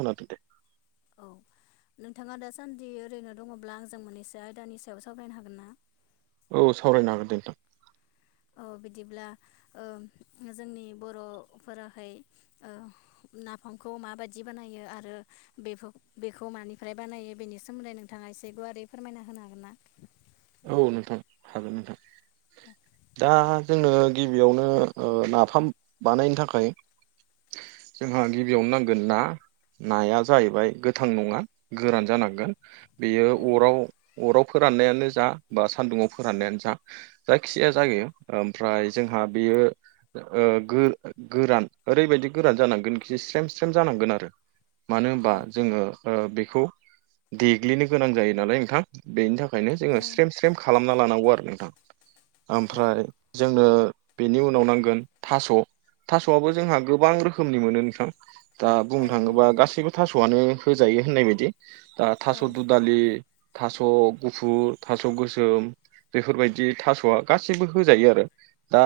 खानादो दे। औ नोंथाङा दासान्दि ओरैनो दङब्ला आंजों मोननैसो आयदानि सायाव सावरायनो हागोन ना? औ सावरायनो हागोनदे नोंथां। अ बिदिब्ला ओ जोंनि बर'फोराहाय ओ नाफा मखौ माबायदि बानायो। आरो बेफोखौ बेनि सोमोन्दै नोंथाङा एसे गुवार रै फोरमायना होनो हागोन ना? औ नोंथां हागोन नोंथां। दा जोनो गिबियावनो ओ नाफाम बानायनो थाखाय जोंहा गिबियावनो नांगोन ना। नाया जाहैबाय गोथां नङा गोरान जानांगोन बेयो औ अराव अराव फोरा राननायानो जा बा सान्दुंआव फोराननायानो जा जायखिजाया जायो ओमफ्राय जोंहा बेयो ओ गो गोरान ओरैबायदि गोरान जानांगोन खिजाय स्रेम स्रेम जानांगोन आरो मानो औ होनबा जोङो ओ बेखौ देग्लिनो गोनां जायो नालाय नोंथां बेनि थाखाय। औ जोङो स्रेम स्रेम खालामना लानांगौ आरो नोंथां औ ओमफ्राय जोंनो बेनि उनाव नांगोन थास' थास'आबो जोंहा गोबां रोखोमनि मोनो नोंथां। दा बुंनो औ थाङोबा नंगौ गासैबो थास'आनो होजायो होननाय बायदि दा थास' औ दुदालि थास' गुफुर थास' गोसोम बेफोरबायदि थास'आ गासैबो होजायो आरो। दा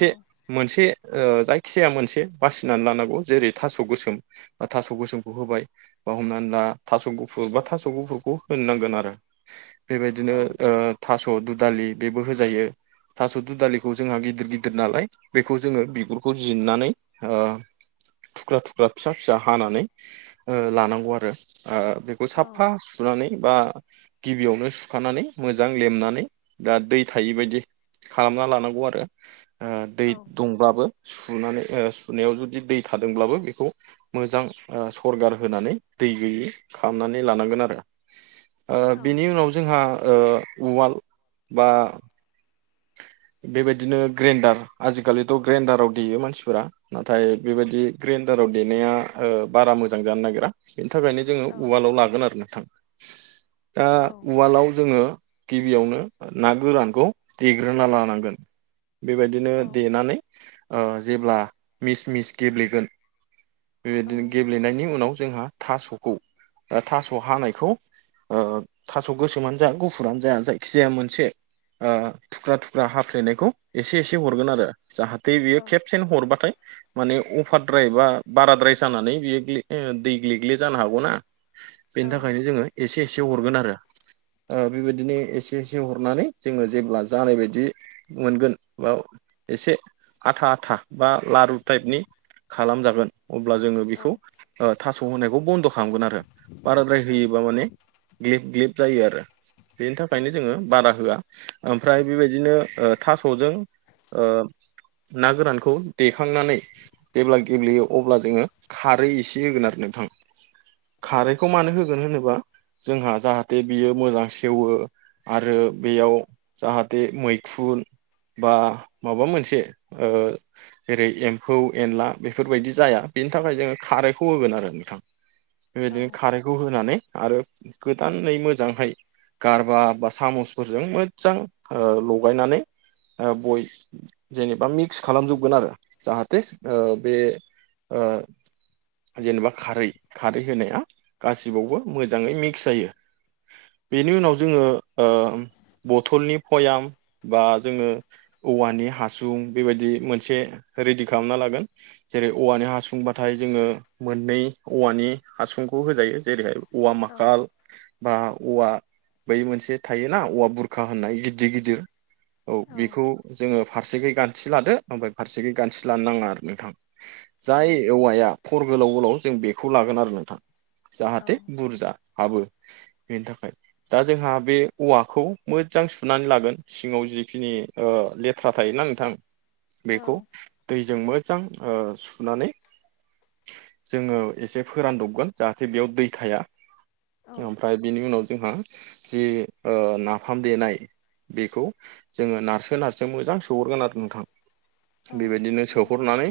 औ मोनसे ओ जायखि जाया मोनसे बासिनानै लानांगौ जेरै थास' गोसोम बा थास' गोसोमखौ होबाय बा हमनानै थास' गुफुर बा थास' गुफुरखौ होनो नांगोन आरो। बिदिनो औ ओ थास' दुदालि बेबो होजायो। थास' दुदालिखौ जोंहा गिदिर गिदिर नालाय बेखौ जोङो बिगुरखौ जिरनानै ओ थुख्रा थुख्रा फिसा फिसा हानानै ओ लानांगौ आरो। ओ बेखौ साफा सुनानै बा गिबियावनो सुखानानै मोजां लेमनानै दा दै थायि बायदि खालामना लानांगौ आरो। ओ दै औ दंब्लाबो सुनानै ओ सुनायाव जुदि दै थादोंब्लाबो बेखौ मोजां ओ सरगार होनानै दै गैयि खालामनानै लानांगोन आरो [unintelligible] ओ बिनि उनाव जोंहा ओ उवाल बा [unintelligible] बेबायदिनो ग्रेन्डार आजिखालिथ' ग्रेन्डाराव देयो मानसिफोरा नाथाय बेबायदि ग्रे दाराव देनाया ओ बारा मोजां जानो नागिरा बेनि थाखायनो औ जोङो उवालाव लागोन आरो नोंथां। दा उवालाव जोङो गिबियावनो ना गोरानखौ देग्रोना लानांगोन बेबायदिनो देनानै ओ जेब्ला मिस मिस गेब्लेगोन बेबायदिनो गेब्लेनायनि उनाव जोंहा थास'खौ ओ थास' हानायखौ। ओ थास' गोसोमानो जा गुफुरानो जा जायखिजाया मोनसे। ओ थुख्रा थुख्रा हाफ्लेनायखौ एसे एसे हरगोन आरो। जाहाथे औ बेयो खेबसेनो हरबाथाय। माने अफारद्राय एबा बाराद्राय जानानै बियो ग्ले ओ दैग्लेग्ले जानो हागौना। बेनि औ थाखायनो जोङो एसे एसे हरगोन आरो ओ बेबायदिनो एसे एसे हरनानै। जोङो जेब्ला जानाय बायदि मोनगोन बा एसे। आथा आथा बा लारु टाइपनि खालामजागोन। अब्ला जोङो बेखौ ओ थास' होनायखौ बन्द' खालामगोन आरो। बाराद्राय होयोबा माने ग्लिब ग्लिब जायो आरो। बेनि थाखायनो जोङो बारा होआ। ओमफ्राय बेबायदिनो ओ थास'जों ओ। ना गोरानखौ देखांनानै जेब्ला गेब्लेयो अब्ला जोङो खारै एसे होगोन आरो नोंथां। [inaudible] खारैखौ मानो होगोन होनोब्ला। जोंहा जाहाथे बियो मोजां सेवो आरो बेयाव। जाहाथे मैखुन। बा माबा मोनसे ओ जेरै एम्फौ एनला बेफोरबायदि जाया। बेनि थाखाय जोङो खारैखौ होगोन आरो नोंथां औ बेबायदिनो खारैखौ होनानै। आरो गोदानै मोजांहाय गारबा बा सामसफोरजों। मोजां लगायनानै बय जेनेबा मिक्स खालामजोबगोन आरो जाहाथेस बे ओ जेनेबा खारै खारै होनाया गासिबावबो मोजाङै मिक्स जायो। बेनि उनाव जोङो ओ बथलनि पयाम बा जोङो औवानि हासुं बेबायदि मोनसे रेडि खालामना लागोन जेरै औवानि हासुंबाथाय जोङो मोननै औवानि हासुंखौ होजायो जेरैहाय औवामाखाल बा औवा बै मोनसे थायोना औवा बुरखा होननाय गिदिर गिदिर औ बेखौ जोङो फारसेखै गानथि लादो ओमफ्राय फारसेखै गानथि लानो नाङा आरो नोंथां। औ जाय नंगौ औवाया फर गोलाव गोलाव जों बेखौ लागोन आरो नोंथां। औ जाहाथे बुरजा हाबो बेनि थाखाय दा जोंहा बे औवाखौ मोजजां सुनानै लागोन सिङाव जिखिनि लेथ्रा थायोना नोंथां। बेखौ औ दैजों मोजां सुनानै जोङो एसे फोरानदबगोन जाहाथे बेयाव दै थाया। औ ओमफ्राय बिनि उनाव जोंहा जि ना फाम देनाय बेखौ जोङो नारसो नारसो मोजां सोहरगोन आरो नोंथां। औ बेबायदिनो नंगौ सोहरनानै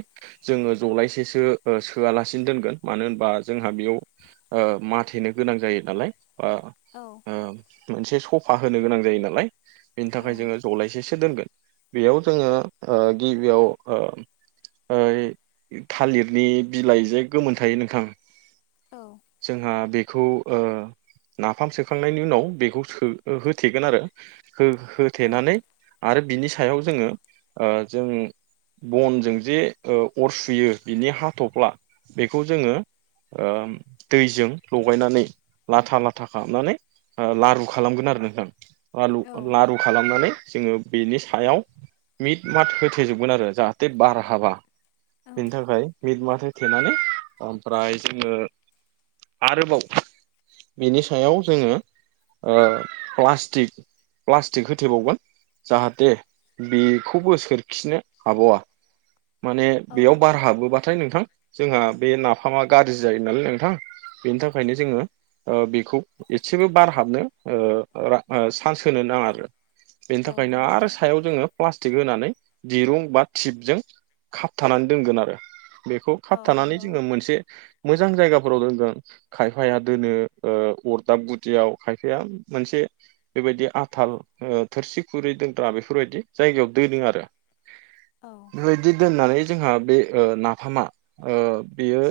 जोङो जरायसे एसेसो सोआलासिनो दोनगोन मानो होनबा जोंहा बेयाव माथेनो गोनां जायो नालाय। बा औ मोनसे सफा होनो गोनां जायो नालाय। बिनि औ थाखाय जोङो जलायसेसो दोनगोन। बेयाव जोङो ओ गिबियाव थालिरनि बिलाइ जे गोमोन थायो नोंथां। औ जोंहा बेखौ नाफाम सोखांनायनि उनाव बेखौ सो होथेगोन आरो औ हो-होथेनानै आरो बिनि सा सायाव जोङो ओ जों बनजों जे अर सुयो बिनि हाथ'फ्ला बेखौ जोङो दैजों लगायनानै लाथा लाथा खालामनानै लारु खालामगोन आरो नोंथां लारु औ लारु खालामनानै जोङो बेनि सायाव मिट मात होथेजोबगोन आरो जाहाथे बार हाबा। औ बिनि थाखाय मिट माथ होथेनानै ओमफ्राय जोङो आरोबाव बिनि सायाव जोङो प्लासटिक प्लास्टिक होथेबावगोन। जाहाथे बेखौबो सोरखिनो हाबावा। माने औ बेयाव बार हाबोबाथाय नोंथां जोंहा बे नाफामा गाज्रि जायो नालाय नोंथां बेनि थाखायनो जोङो बेखौ एसेबो बार हाबनो ओ रा सान्स होनो नाङा आरो। बेनि औ थाखायनो आरो नंगौ सायाव जोङो प्लास्टिक होनानै दिरुं बा टिपजों खाबथानानै दोनगोन आरो बेखौ औ खाबथानानै नंगौ जोङो मोनसे मोज जां जायगाफोराव दोनगोन खायफाया दोनो अरदाब गुदियाव खायफाया मोनसे बेबायदि आथाल थोरसि खुरै दोनग्रा बेफोरबायदि जायगायाव दोनो आरो औ बेबायदि दोननानै जोंहा बे ओ नाफामा ओ बेयो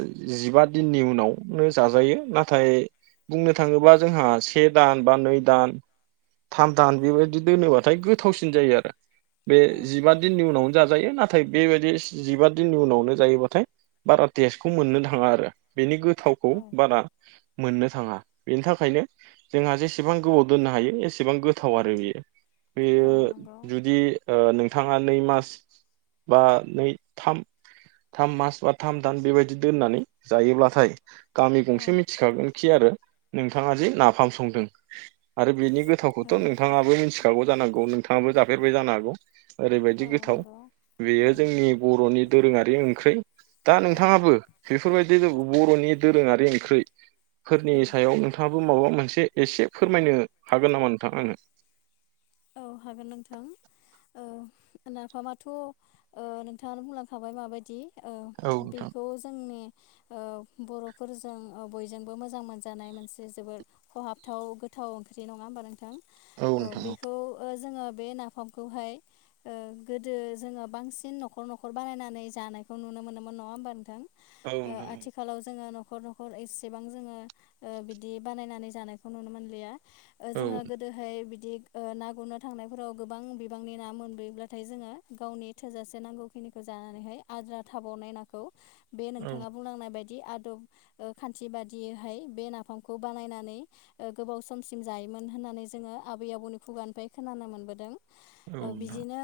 जिबा दिननि उनाव नो जा जायो नाथाय बुंनो थाङोबा जोंहा से दान बा नै दान थाम दान बेबायदि दोनोब्लाथाय गोथावसिन जायो आरो। बे औ जिबा दिननि उनावनो जाजायो ना थाय बेबायदि सि-जिबा दिननि उनावनो जायोबाथाय बारा टेस्टखौ मोननो थाङा आरो बेनि गो थावखौ औ बारा मोननो थाङा बेनि थाख खायनो जोंहा जेसेबां गोबाव दोननो हायो एसेबां गोथाव आरो बेयो। बेयो औ नंगौ जुदि ओ नोंथाङा नै मास बा नै थाम थाम मास बा थाम दान बेबायदि दोननानै जायोब्लाथाय गामि औ गंसे मिथिखागोनखि आरो नोंथाङा जि नाफाम संदों आरो बेनि औ गोथावखौथ' नोंथाङाबो मिथिखागौ जानांगौ नोंथाङाबो जाफेरबाय जानो हागौ औ ओरैबायदि गोथाव नंगौ बेयो औ जोंनि बर'नि दोरोङारि ओंख्रौइ दा नोंथाङाबो औ बेफोर बायदि बर'नि दोरोङारि ओंख्रि फोरनि औ सायाव नोंथां माबा मोनसे एसे फोरमायनो हागोन नामा नोंथां आङो औ हागोन नोंथां औ नाफामाथ' ओ नोंथाङा बुंलांखाबाय माबायदि ओ औ नोंथां बेखौ जोंनि ओ बर'फोरजों ओ बयजोंबो मोजां मोनजानाय मोनसे जोबोद खहाबथाव गोथाव गो थाव ओंख्रि नङाहोमबा नोंथां औ ओ नोंथां औ बेखौ ओ जोङो बे नाफामखौ हाय ओ गोदो जोङो बांसिन न'खर न'खर बानायनानै जा नानाय खौ नुनो मोनोमोन नङा होमबा नोंथां औ ओ नोंथां औ आथिलाव जोङो न'खर न'खर एसेबां जोङो ओ बिदि बानायनानै जानायखौ नुनो मोनलिया ओ औ जोङो गोदोहाय बिदि ओ ना गुरनो थांनायफोराव गोबां बिबांनि ना मोनबोयोब्लाथाय जोङो गावनि थोजासे नांगौखिनिखौ जा जानानैहाय आद्रा थाबावनाय नाखौ बे औ नोंथाङा बुंनांनाय बाय दि आदब ओ खान्थि बादियैहाय बे नाफामखौ बानायनानै ओ गोबाव समसिम जायो मोन होननानै जोङो आबै आबौनि खुगानिफ्राय खोनानो मोनबोदों ओ नोंथां बिजिनो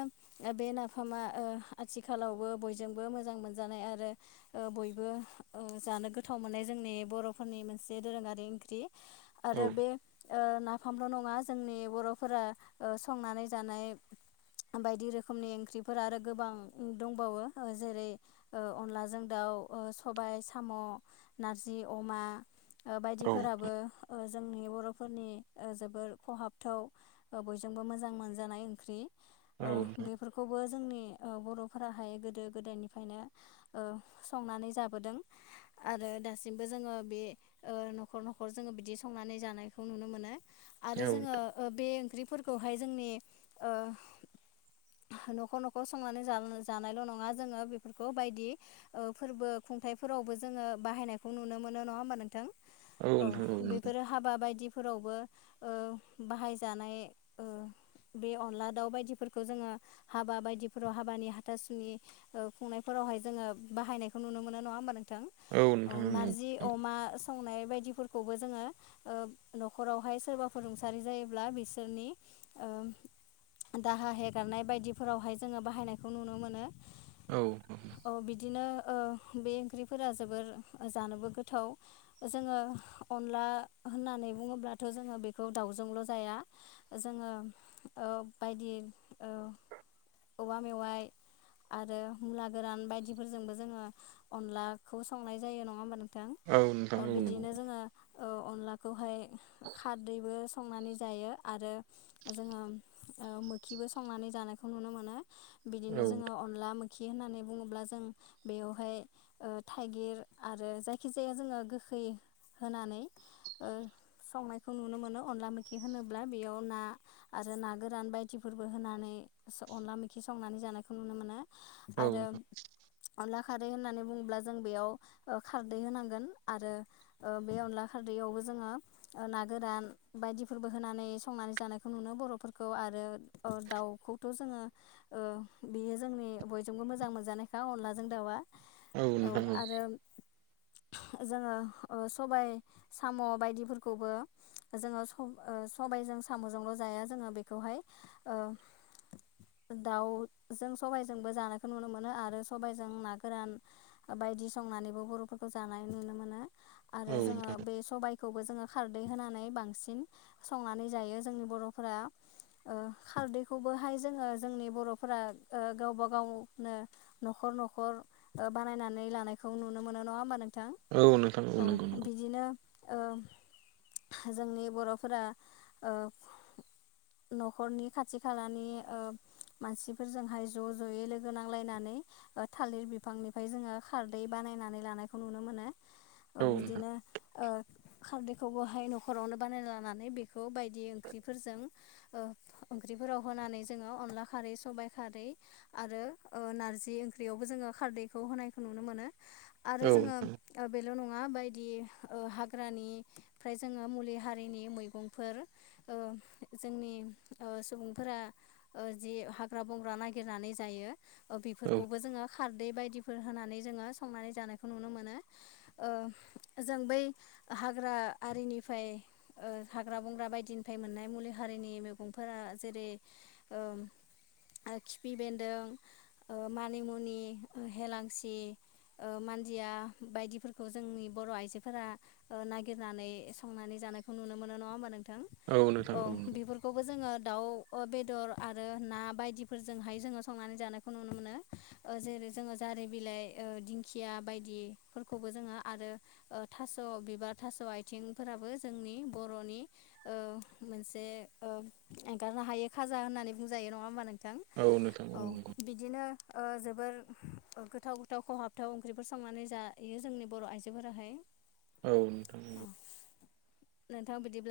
ओ बे नाफामा ओ आथिखालावबो बयजोंबो मोजां मोनजानाय आरो ओ बयबो ओ जानो गोथाव मोननाय जोंनि बर'फोरनि मोनसे दोरोङारि ओंख्रि औ आरो बे ओ नाफामल' नङा जोंनि बर' फोरा ओ संनानै जानाय बायदि रोखोमनि ओंख्रिफोर आरो गोबां दंबावो ओ जेरै' ओ अनलाजों दाउ औ ओ सबाय साम' नारजि अमा ओ औ बायदिफोराबो ओ जोंनि बर'फोरनि ओ जोबोर खहाबथाव ओ बयजोंबो मोजां मोनजानाय ओंख्रि औ ओ बेफोरखौबो जोंनि ओ बर'फोराहाय गोदो गोदायनिफ्रायनो ओ संनानै जाबोदों आरो दासिमबो जोङो बे ओ न'खर न'खर जोङो बिदि संनानै जानायखौ नुनो मोनो आरो जोङो नोंथां ओ बे ओंख्रिफोरखौहाय जोंनि ओ न'खर न'खर संनानै जानायल' नङा जोङो बेफोरखौ बायदि ओ फोरबो खुंथाइफोरावबो जोङो बाहायनायखौ नुनो मोनो नङा होमबा नोंथां औ बेफोरो हाबा बायदिफोरावबो ओ बाहायजानाय ओ बे अनला दाउ बायदिफोरखौ जोङो हाबा बायदिफोराव हाबानि हाथासुनि ओ खुंनायफोराव बहाय जोङो बाहायनायखौ नुनो मोनो नङा होमबा नोंथां औ नारजि अमा स संनाय बायदिफोरखौबो जोङो ओ न'खरावहाय सोरबा फोर रुंसा सारि जायोब्ला बिसोरनि ओ दाहा हेगारनाय बायदिफोरावहाय जोङो बाहायनायखौ नुनो मोनो औ बिदिनो ओ बे ओंख्रिफोरा जोबोर जानोबो गोथाव जोङो अनला होननानै बुङोब्लाथ' जोङो बे खौ दाउजोंल' जाया जोङो ओ बायदि ओ औवा मेवाय आरो मुला गोरान बायदिफोरजोंबो जोङो अनलाखौ संनाय जायो नङा होमबा नों थां ओ नोंथां औ नंगौ बिदिनो जोङो ओ अनलाखौहाय खार बो संनानै जायो आरो जोङो ओ मोखिबो संनानै जानायखौ नुनो मोनो बिदिनो औ जोङो अनला मो खि होननानै बुङोब्ला जों बेयावहाय ओ थाइगिर आरो जायखिजाया जोङो गो खै होनानै ओ संनाय खौ नुनो मोनो अनला मोखि होनोब्ला बेयाव ना आरो ना गोरान बायदि फोरबो होनानै स अनला मोखि संनानै जानायखौ नुनो मोनो औ आरो नोंथां अनला खारै होननानै बुङोब्ला जों बेयाव ओ खारदै होनांगोन आरो ओ बे अनला खारदैयावबो जो जोङो ओ नार गोरान बायदिफोरबो होनानै संनानै जानायखौ नुनो बर'फोरखौ आरो ओ दाउखौथ' जों ङो ओ बियो जोंनि बयजोंबो मोजां मोनजानायखा अनलाजों दाउआ औ आरो जोङो ओ सबाय साम' बायदिफोरखौबो जोङो सब ओ सबायजों साम'जोंल' जाया जोङो बेखौहाय ओ दाउ जों सबाइजोंबो जानायखौ नुनो मोनो आरो सबाइजों ना गोरान ओ बा बायदि संनानैबो बर'फोरखौ जानाय नुनो मोनो आरो औ नंगौ औ जोङो बे सबायखौबो जोङो दै होनानै बांसिन संनानै जायो जोंनि बर'फोरा। ओ खारदैखौबोहाय जोङो जोंनि बर'फोरा ओ गावबा गावनो न'खर खर न'खर ओ बानायनानै लानायखौ नुनो मोनो। नोङा होमबा नों थां? औ नोंथां नोंथां औ नंगौ नंगौ बिदिनो ओ जोंनि बर'फोरा ओ न'खरनि खाथि खालानि ओ मानसिफोरजोंहाय ज' ज'यै लोगो नांलायनानै ओ थालिर बिफांनिफ्राय जोङो खारदै बान नायनानै लानायखौ नुनो मोनो ओ औ नोंथां बिदिनो ओ खारदै खौबोहाय न'खरावनो बानायना लानानै बेखौ बायदि ओंख्रिफोरजों ओ ओंख्रिफोराव होना नानै जोङो अनला खारै सबाइ खारै आरो ओ नारजि ओंख्रियावबो जोङो खारदैखौ होन नाय खौ नुनो मोनो आरो औ नोंथां औ नोंथां औ जोङो नंगौ ओ बेल' नङा बायदि ओ हाग्रानि फ्राय जोङो मुलि हारिनि मैगंफोर ओ जोंनि ओ सुबुंफोरा ओ जि हाग्रा बंग्रा नागिरनानै जायो ओ औ नोंथां औ नंगौ बेफोरखौबो जोङो खारदै बायदिफोर होनानै जोङो संनानै जानायखौ नुनो मोनो ओ जों बै ओ हाग्रा आरिनिफाय ओ हाग्रा बंग्रा बायदिनिफाय मोननाय मुलि हारिनि मैगंफोरा जेरै ओ आरो खिफि बेन्दों ओ मानिमुनि ओ हेलांसि ओ मानजिया बायदिफोरखौ जोंनि बर' आइजोफोरा ओ नागिर नानै संनानै जानायखौ नुनो मोनो। नङा होमबा नोंथां? औ बेफोरखौबो जोङो दाउ ओ बेदर आरो ना बायदिफोरजोंहाय जोङो संनानै जानायखौ नुनो मोनो ओ जेरै जोङो जारि बिलाइ ओ दिंखिया बायदिफोरखौबो जोङो आरो ओ थास' बिबार थास' आइथिंफोराबो जोंनि बर'नि ओ मोनसे ओ एंगार खौ हायो खाजा होननानै बुंजायो। नङा होमबा नोंथां? औ बिदिनो ओ जोबोर ओ गोथाव गोथाव खहाबथाव ओंख्रिफोर संनानै जायो जोंनि बर' आइजोफोराहाय। औ नोंथां नोंगौ। नोंथां बिदिब्ला